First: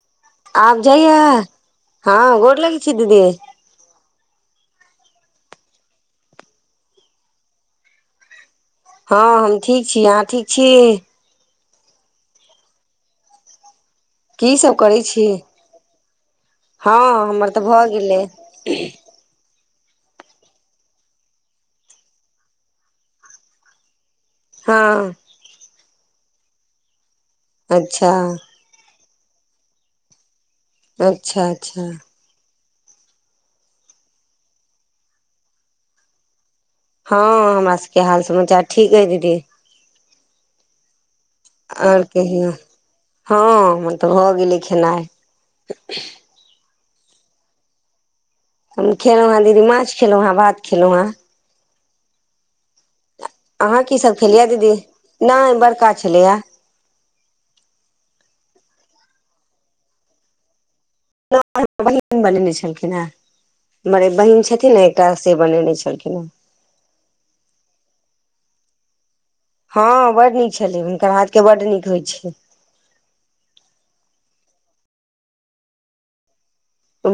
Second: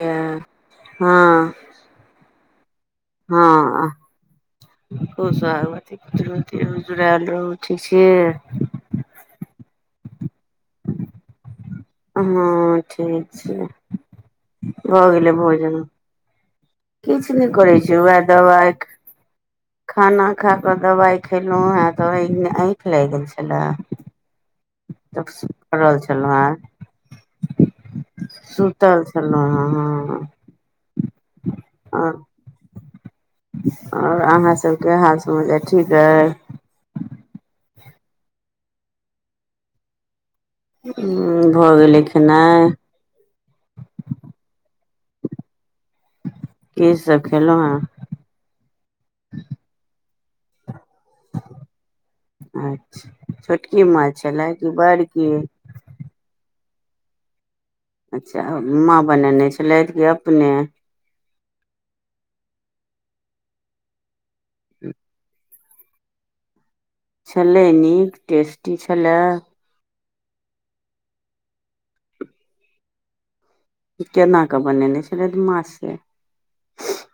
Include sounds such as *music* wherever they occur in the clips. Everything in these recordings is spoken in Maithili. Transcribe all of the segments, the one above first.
हँ आब जाइया हँ गोर लगै छी दीदी हँ। खू सोहागवती रहू, जुड़ायल रहू, ठीक छी हँ हम ठीक छी, अहाँ ठीक छी। हँ ठीक छी, की सब करै भ छी गेलै भोजन। हँ किछु नहि हमर तऽ करै भऽ छी उहे गेलै दबाइ एक खाना खाक दबाइ खेलहुँ हें त आँखि लागि गेल छले हँ। सुतल छलहुँ हेँ। अच्छा। सुतल छलहु हें हँ अच्छा अच्छा। और अहाँ सबके हाल समाचार ठीक अछि। हँ हमरा सबके हाल समाचार ठीक है दीदी। हुं। और कहियौ, हँ हमर त भ गेलै खेनाइ। की सब खेलहुँ हें। हम खेलहुं हेँ दीदी माछ खेलहुँ हेँ भात खेलहुं हँ। अच्छा, छोटकी अहाँ की सब माँछ खेलियै छले कि दीदी बड़की। नहि बड़का छलैये। अच्छा माँ बनेने छलथि कि अपने। बहिन बनेने छलखिन हेँ। हमर बहिन छथिन ने एकटा से बनेने छलखिन हँ। छलै नीक टेस्टी छलै। हँ बड नीक छलै हुनकर हाथके बड नीक होइ छै। केनाके बनेने छलैथ माछ से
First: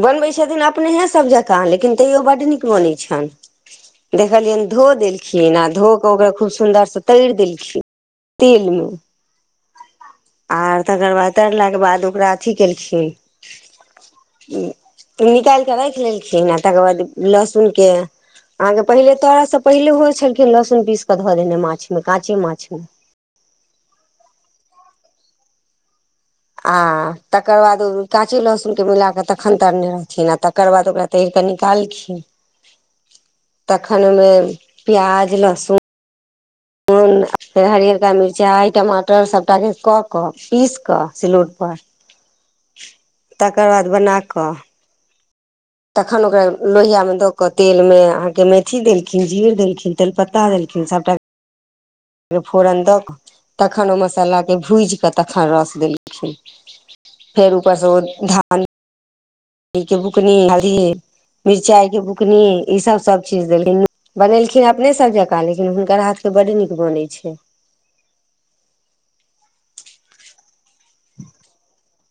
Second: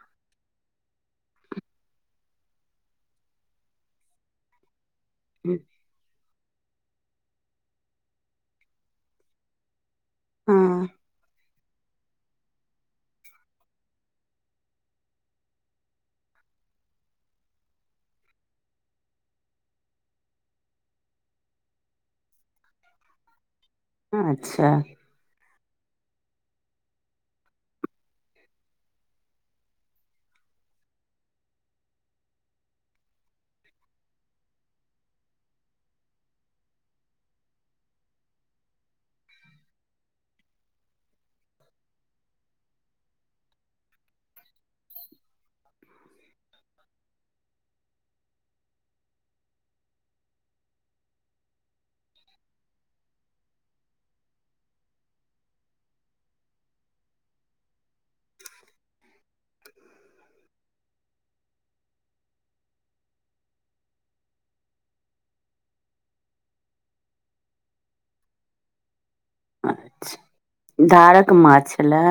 बनबैत छथिन अपनेहे सभ जकाँ लेकिन तैयो बड नीक बनै छनि। देखलियनि धो देलखिन आ धो क ओकरा खूब सुन्दरसँ तरि देलखिन तेलमे आर हँ तकर बाद तरलाके बाद ओकरा अथि केलखिन निकालि क राखि लेलखिन आ तकर बाद लहसुनके अहाँके पहिले तरै से पहिले होइ छलखिन लहसुन पीस क ध देने माछ मे काँचे माछ मे अच्छा। आ तकर बाद ओ काचे लहसुनके मिलाक तखन तरने रहथिन आ तकर बाद ओकरा तैर क निकालखिन। *inaudible* तखन ओहिमे प्याज लहसुन नून फेर हरिअरका मिरचाइ टमाटर सभटाके क क पीस क सिलौटपर *inaudible* तकर बाद बना क तखन ओकरा लोहियामे द क तेलमे अहाँके मेथी देलखिन जीर देलखिन तेजपत्ता देलखिन सभटा फेर फोरन द क तखन ओ मसालाके भूजि क तखन रस देलखिन। फेर ऊपर से ओ धान धनी के बुकनी हल्दी, मिरचाई के बुकनी ई सब सब चीज देल बनेलखिन अपने सभ जकाँ लेकिन हुनकर हाथ से बड नीक बनै छै अचछा, धारक माछ छले।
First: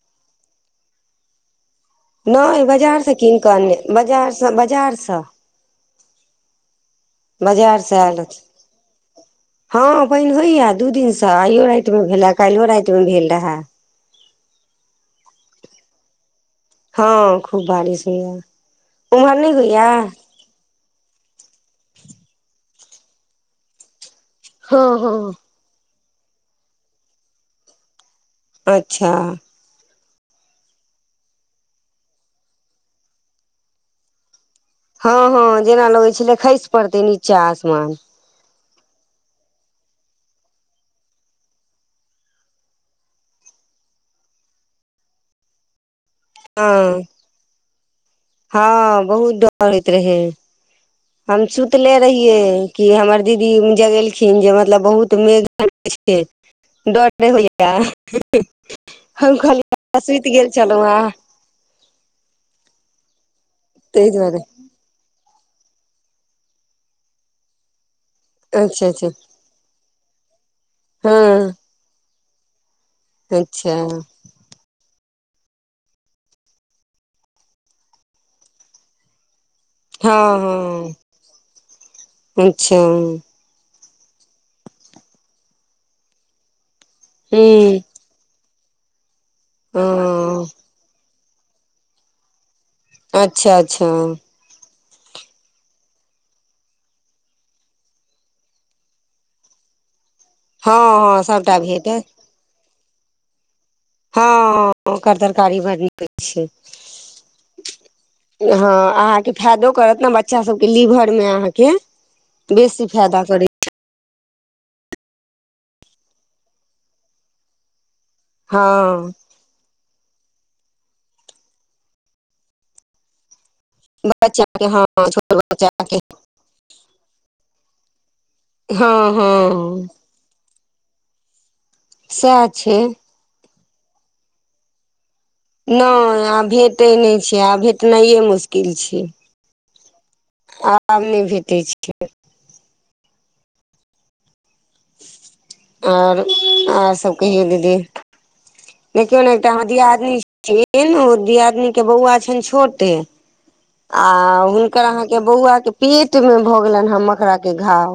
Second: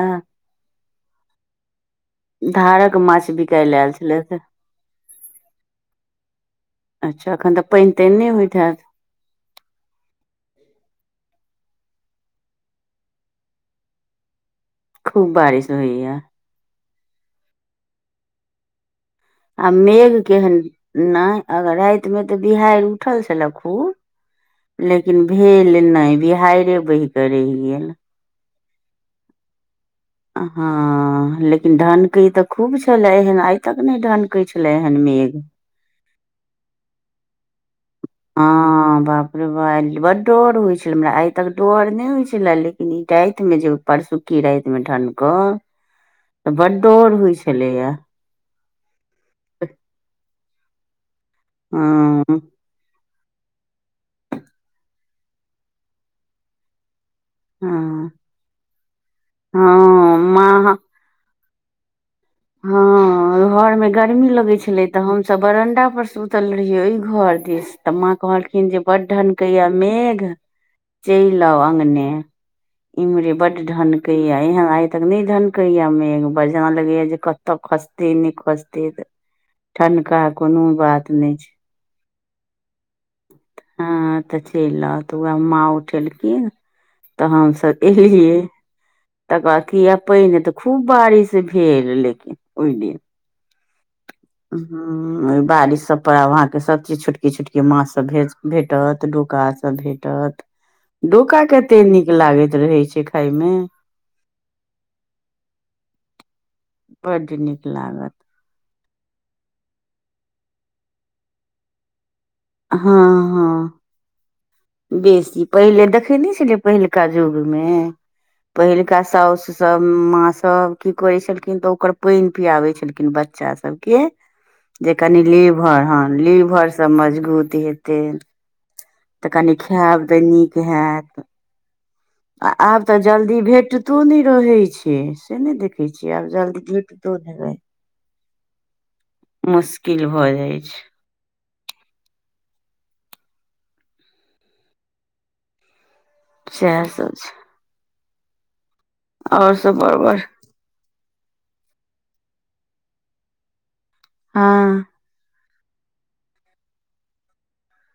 नहि धारक बाजारसँ माछ कीन कऽ बिकााय ल अनने आयल छलथि बाजारसँ बाजारसँ अच्छा एखन तऽ बाजारसँ पानि आयल तानि नहि अछि। होइत हयत हँ बहिन होइये दू दिनसँ आइयो राति मे भेले काल्हियो राति मे भेल रहए। खूब बारिश होईए। हँ खूब बारिश होइये। आ मेघ केहन नहि अगर राति मे त बिहाड़ि उठल छले खूब। हँ लेकिन हँ भेल नहि बिहारे बहि क रहि गेल। अच्छा। हँ लेकिन ढनकै त खूब छलै एहन आइ तक नहि ढन कै छलै एहन हँ मेघ हँ जेना लगै छलै खसि पड़तै नीचा आसमान। हँ। हँ बाप रे बा बड डर होइ छलै, हमरा आइ तक डर नहि होइ छलै लेकिन ई रातिमे जे परसुकी राति मे ठनके त बड हँ डर होइ छलैये। हँ बहुत डर होइत रहै, हम सुतले हँ रहियै कि हमर दीदी जगेलखिन जे मतलब बहुत मेघ छै नै होइये, हँ हम खाली हँ सुति गेल माँ छलहुँँ हें हँ घर मे ताहि गर्मी दुआरे लगै छलै त हमसब बरंडा पर सुतल रहियै ओहि घर देिस त माँ कहलखिन जे अच्छा बड़ अच्छा ढन कहिआ मेघ चहि हँ आउ अगने इम्हरे बड अच्छा ढनके या एहन आ तक नै ढनकै या मेघ ब जेना लगै या जे कतऽ खसते नै खसते त ठनका हँ कुनू बात नै छै। ई छै। हां तऽ चैल आ त वाएह माँ उठेलखिन तहन से हँ ए लिये, तकर बाद किया पेएन एते खूब बारिश भेल लेकिन ओय अच्छा-अच्छा। उम्म ए बारिश सब पर आब अहाँके सब चीज छोटकी-छोटकी माछ सब भेज भेटत डोका सब भेटत, हँ डोका सभटा कते भेटत नीक लागैत रहै छै खायमे। हां ओकर तरकारी बड़ नीक हय छै। बड नीक लागत हां अहाँके फायदो करत ने बच्चा सबके लीभर मे अहाँके बेसी हँ फायदा करै हँ बेसी पहिले देखे नै छलै पहिलका जुग मे पहिलका हँ सोउस सब माँ सब की करै छलखिन तऽ ओकर पेएन पियाबै छलखिन बच्चा सब के बच्चा के हँ जे कनि छोट बच्चा लीभर के हां लीभर सब मजगुत हेतै। हां-हां। तऽ कनी खाएब तऽ नीक हाएत। सएह आ छै आब तऽ जल्दी भेटतो नै रहै छै। से नहि नै देखै छियै आब जल्दी भेटै नै भेटतो नहि छै, रहै आब भेटनाइये मुश्किल छै। मुश्किल भऽ जाइ छै आब नै भेटै छै। और सएह आर सब छै कहियो दीदी। देखियौ ने एकटा आओर हां सब बड़ दियादनी बड़ छी उ दियादिनी के बौअवा छैन छोटे आ हँ हुनकर अहाँ के बौअवा के पेट मे भऽ गेलैन हय मकड़ा के घाव।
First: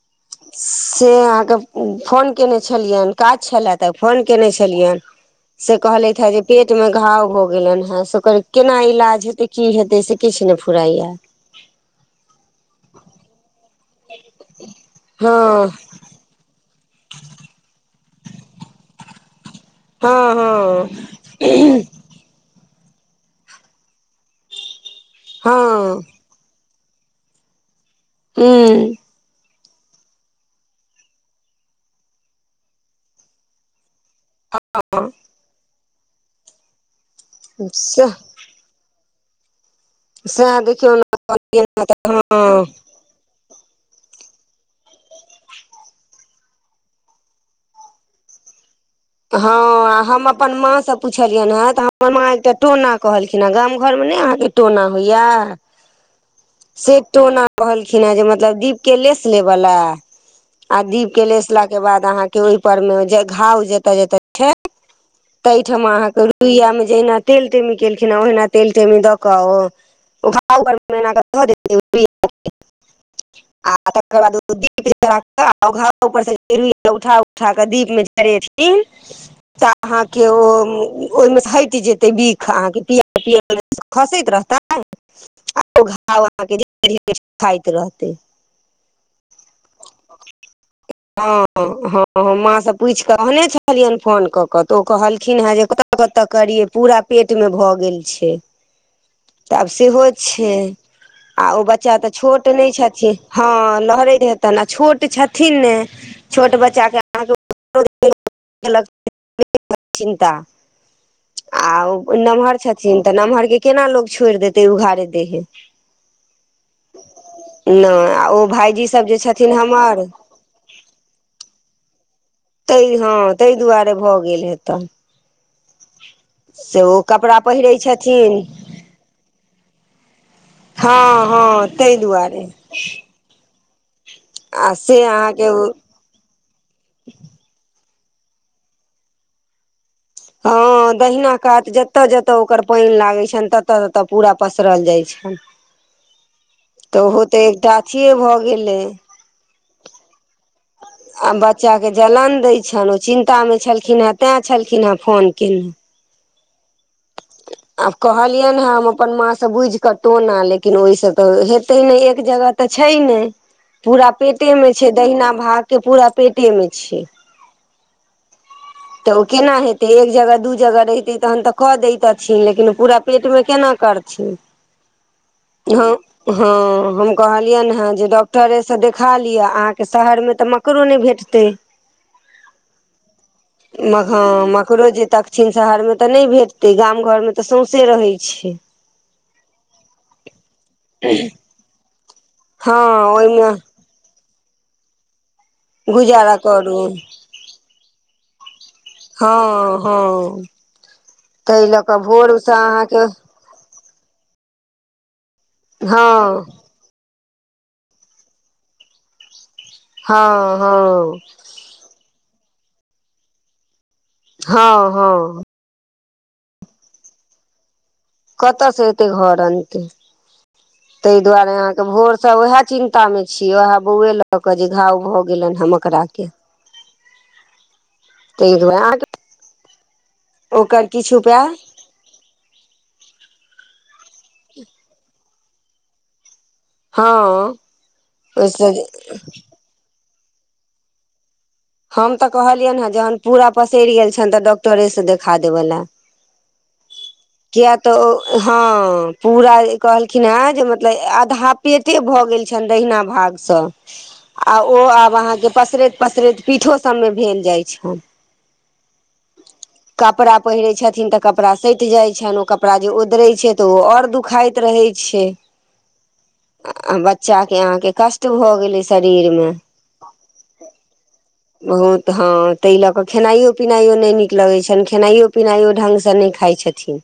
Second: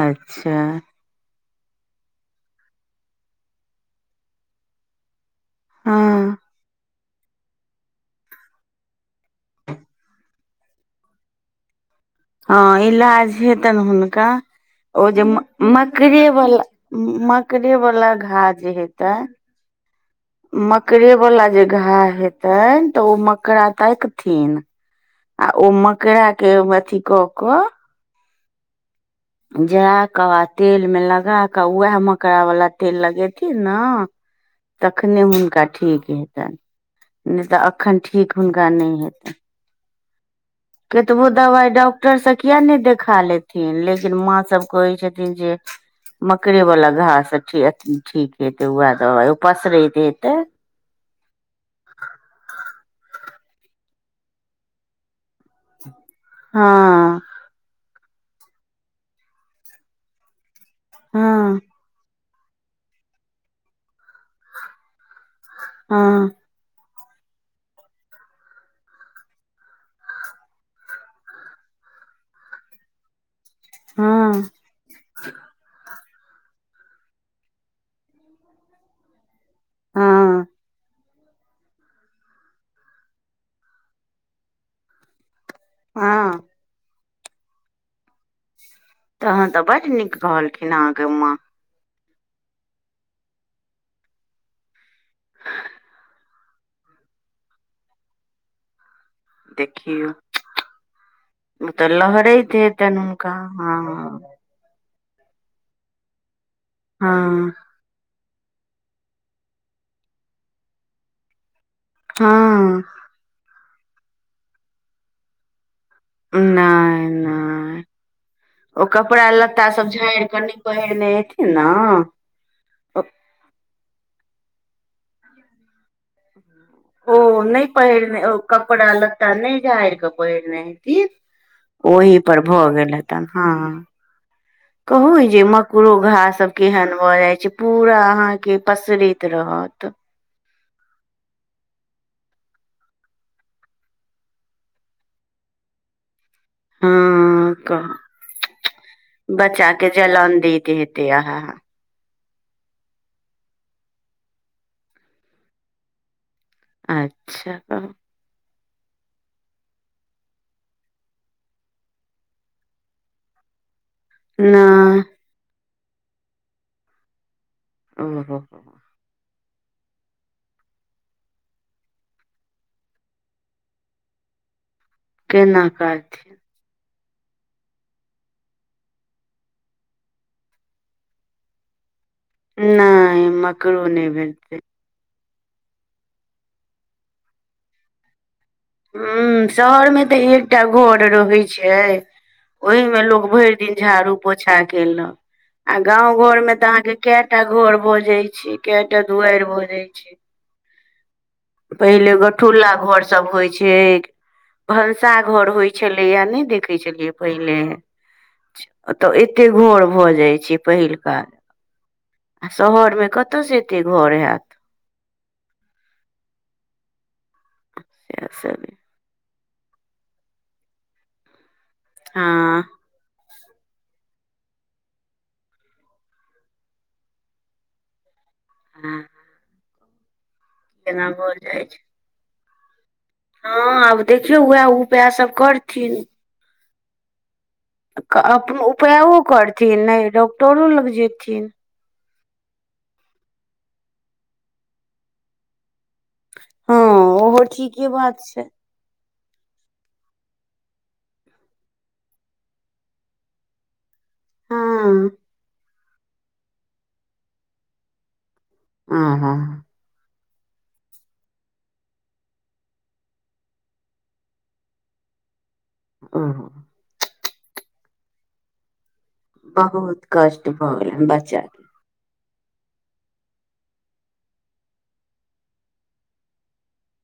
अच्छा। से अहाँके उम्म फोन केने छलयैन, काज छलाए तऽ फोन केने छलयैन। से हँ कहलैथ हय जे पेट मे घाव भ गेलैन हेँ से ओकर केना इलाज हेतै की हेतै से किछ नै फुराय या। हां इलाज हेतन हुनका ओ जे हँ म मकड़े वला उम्म मकड़े वला घा जे हेतै। हँ हँ मकड़े वला जे घा हेतैन तऽ ओ मकड़ा ताकथिन आ ओ हँ मकड़ा के अथि क क हुं। जा कऽ आ तेल मे लगा कऽ वाएह मकड़ा वला तेल लगेथिन ना तखने हुनका ठीक हेतै नै तऽ अखन सएह ठीक हुनका नै हेतै। साएह देख केतबो दबाय डॉकटर से किया नै देखा लेथिन लेकिन माँ सब कहै छथिन जे मकड़े वला घा से ठी अ ठीक हेतै वाएह दबाय ओ पसरेत हेतै। पुछलियन हेँ तऽ हमर माँ एकटा टोना कहलखिन हे गाम घर मे नै अहाँके टोना होयया। से हँ टोना कहलखिन हेँ जे मतलब दीप के लेस लेबे ला आ दीप के हँ लेसला के बाद अहाँ के ओय पर मे जे घाव जता-जता तै ठमा अहाँके हँ रुइया मे जैहना तेल तेल केलखिन ए ओहना तेल तेल मे दऽ कऽ ओ घाव ऊपर मे एहना क ध दऽ देतै उ रुइया। आ तकर बाद हँ उ दीप जला के आ उ घाव उपर से उठा उठा के दीप मे जरेने छथिन। अहाँके ओ हँ ओहिमे हटि जेतै बिख अहाँके दिआ मे खसैत रहता ाव अह हँ ध खाइत रहतै *unintelligible* तखैन त बड नीक कहलखिन हेँ हँ हँ माँ से पूछि क अनै छलियनि फोन क क त ओ कहलखिन हेँ जे कि कत कत करियै पूरा पेट मे भ गेल छै *inaudible* त आब सेहो देखियौ छै आ ओ तऽ बच्चा त छोट लहरैत नहि हेतनि छथिन हुनका हँ लहरैत हेतै तेना छोट छथिन नै छोट बच्चाके हँ अहाँके चिन्ता आउ *unintelligible* ओ नमहर हँ छथिन त नमहर के केना लोको छोड़ि देतै उघारे देहे नै नै नहि आ ओ भायजीसभ जे कपड़ा छथिन लत्ता सब हमर झाड़ि क न पहिरने हेथिन न तै हँ तै दुआरे भ गेल हेतै ओ कपड़ा नहि पहिरै पहिरने छथिन कपड़ा लत्ता नहि झाड़िके पहिरने हेथिन हँ हँ ताहि ओहि पर दुआरे भऽ गेल हेतैन हँ आ से कहु जे अहाँके मकड़ो ओहे सब केहन भ जाय छै पूरा अहाँ के पसरैत रहत। हँ। दहिना कात जत जत ओकर पानि लागैत छनि तत तत पूरा पसरल जाइ छनि। *inaudible* त ओहो त एकटा कह अथिये भ गेलै बच्चा के जलन दैत हेतै आ अहा बच्चाके जलन दैत छनि ओ चिन्तामे छलखिन हेँ तैँ छलखिनेँ फोन केने अच्छा। कहू अच्छा। कहलियनि हँ हम अपन माँ सँ बुझि क टोना लेकिन ओहिसँ त हेतै नहि एक जगह त छै नहि पूरा पेटे में छै नहि दहिना भाग के पूरा पेटे में छै। ओ हो। त ओ केना हेतै एक जगह दू जगह रहितै तखन त क दैतथिन लेकिन ओ पूरा पेटमे केना करथिन। केना हँ करथिन। हँ हम कहलियनि हँ जे डॉक्टरेसँ देखा लिअ, अहाँके शहरमे त मकड़ो नहि भेटतै नहि मकरो नहि भेटतै। रोजी तक। एहेन शहरमे त नहि भेटतै गाम घरमे त सौसे रहैत छै। ह शहर में त एकटा घर रहे छै हँ ओहि मे लोक भरि ओहिमे दिन झाड़ू पोछा केेलक आ गांव गुजारा घर में ते अहाँ करू के कयटा घर भ जाइ छै कयटा दुआरि भ हँ जाइ छै। हँ ताहि लऽ कऽ पहिले भोरसँ गठुल्ला अहाँके घर सभ होइ छै। भनसा घर होइ छलैए नहि हँ देखैत छलियै पहिले त एतेक घर भ जाइ हँ छै पहिलका। हँ आ शहर मे कत से एते घर हयत। हँ हँ। कत सब से एते घर अनतै ताहि दुआरे अहाँके भोर सं वैह हँ चिन्ता ता मे छी वहाए बौअवे लऽ के जे घाव भऽ गेलैन ह मकड़ा के। ते दुआ अहाँ के ओकर एना किछ भऽ उपाय हां आब देखियौ वाएह उपाय सब करथिन। हां। क अपन उपायो करथिन नै डॉक्टरो लग जेथिन। हम तऽ कहलियैन हय जहन पूरा पसैर गेल छन तऽ डॉक्टरे से देखा देबे लए। हँ ओहो किया ठीके तऽ बात ओ छै हां। पूरा ए कहलखिन हेँ जे मतलब आधा पेटे भऽ गेल छन दहिना भाग से। *inaudible* आ ओ आब अहाँके पसरैत-पसरैत पीठो सब मे भेल जाय छन। आहा। कपड़ा पहिरै छथिन तऽ कपड़ा सैएट जाय छन ओ कपड़ा जे ओदरै छै। तऽ उ और दुखाएत रहै छै। आहा। बच्चा के अहाँके कष्ट भ गेलै। शरीरमे बहुत कष्ट भऽ गेलैन बच्चा के। बहुत हां तै लऽ कऽ खेनाइयो-पिनाइयो नै नीक लगै छन, खेनाइयो-पिनाइयो ढंग से नै खाय छथि।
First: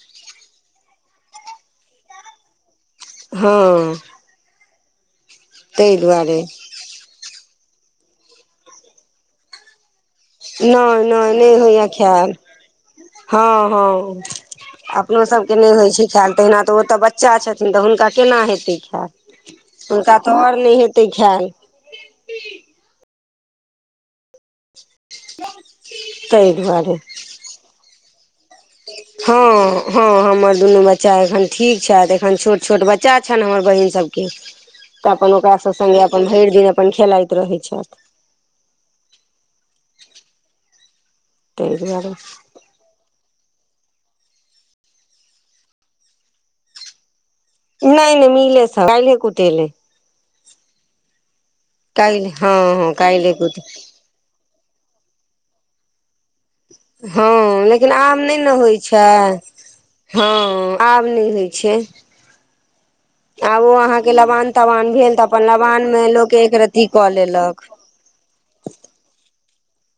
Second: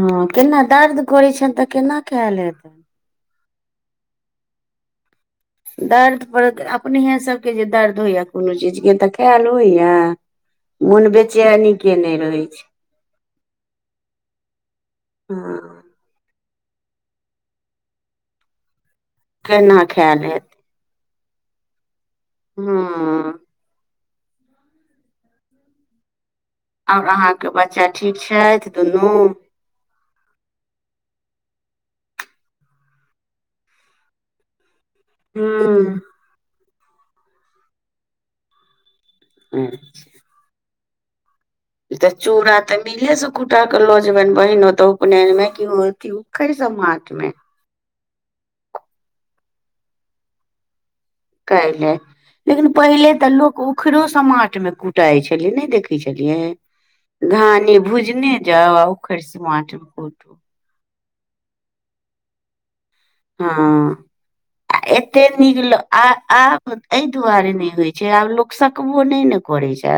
हां केना दर्द करै छैन तऽ केना खाएल हे हां। दर्द दुआरे पर अपनेहे सबके जे दर्द होयया कोनो चीजके तऽ खाएल होयया। नै नै नै होयया खाएल। रहै छै हां-हां अपनो हँ सबके नै होय छै। खाएल तेहना तऽ ओ तऽ बच्चा छथिन तऽ हुनका केना हेतै खाएल, केना हुनका खायल तऽ हेत और नै हे ते खाएल। हां। तै दुआरे। के बच्चा ठीक छैथ दुनू। हां हमर दुनू बच्चा एखन ठीक छैथ, एखन छोट-छोट बच्चा छन हमर बहिन सबके *inaudible* तऽ अपन ओकरा सब संगे अपन भैर दिन अपन खेलाएत रहै छैथ। हुं। ताहि ई त दुआरे चूड़ा तऽ मिले से कुटा के लऽ जेबैन बहिन ओते उपनैन मे कि अथी उखैड़ समाट मे। नै-नै मिलै से काएले कुटेलै। काएले काल्हि हँ लेकिन हँ पहिले तऽ काल्हि लोक कुटे उखड़ो समाट मे कु टाए छलै नै देखै छलियै। हां धाने लेकिन आब नै भुजने ने जाउ होय आ छै, उखड़ि समाट मे हां। कुटू आब नै होय छै। आब ओ हँ अहाँके आ लबान-तबान भेल एते तऽ अपन नीक ल लबान आ मे लोक एक आब रति एहि कऽ दुआरे लेलक। नहि होइ छै आब लोक सकबो नै-नै करै छै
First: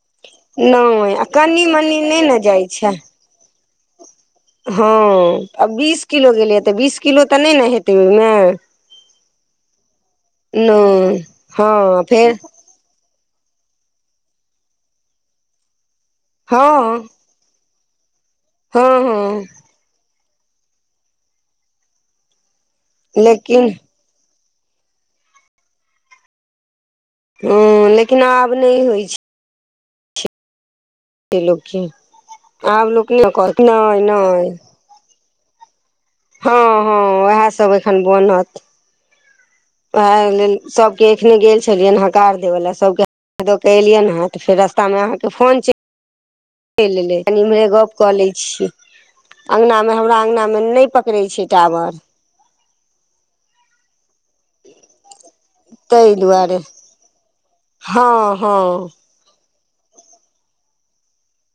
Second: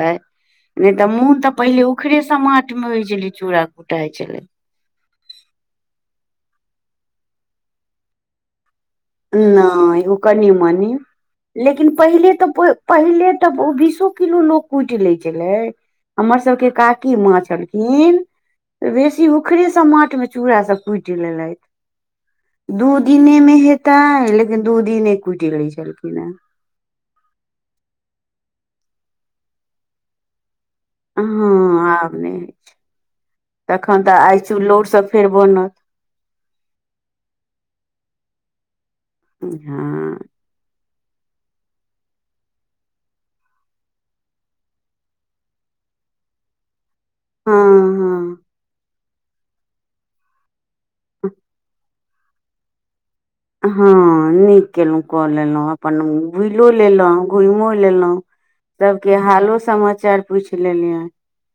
नै तऽ नहि आ मुन तऽ कनि पहिले मनि उखड़े नहि ने समाट मे होय छलै चूड़ा कुटाए छलै। हां आब बीस किलो गेलैया तऽ बीस किलो तऽ नै ने हेतै ओयमे। नै उ कनि-मनी नहि लेकिन हँ पहिले फेर तऽ पे पहिले तऽ ओ बीसो किलो लोक कुटि लै छलै हमर सब के हँ काकी मा छलखिन खिन हँ बेसी हँ उखड़ेसँमाट मे चूड़ा सब कुटि लेलथि। दू दिने मे लेकिन हेतैन लेकिन दू दिने कुटि लै छलखिन हेँ हँ लेकिन आब नहि होइ छै। छै हँ लोकके आब नहि होइत आब लोक नहि कहत छै नहि तखन तऽ आइ नहि चूल्लोर सब फेर बनत हँ हँ ओएह सब एखन बनत हँ ओएह लेल सभके एखने गेल छलियनि हकार देैवलै सभके द के एलियैन हैं तऽ फेर रस्तामे अहाँके फोन च लि एलै कनि इम्हरे गप क ले हँ छियै अंगना मे हमरा अंगना मे नहि पकड़े हँ छै टावर हँ नीक केलहुँ कऽ लेलहुँ अपन ताहि दुआरे बुलिओ लेलहुँ घुमियो लेलहुँ हँ हँ सब के हालो समाचार पूछ लेलियैन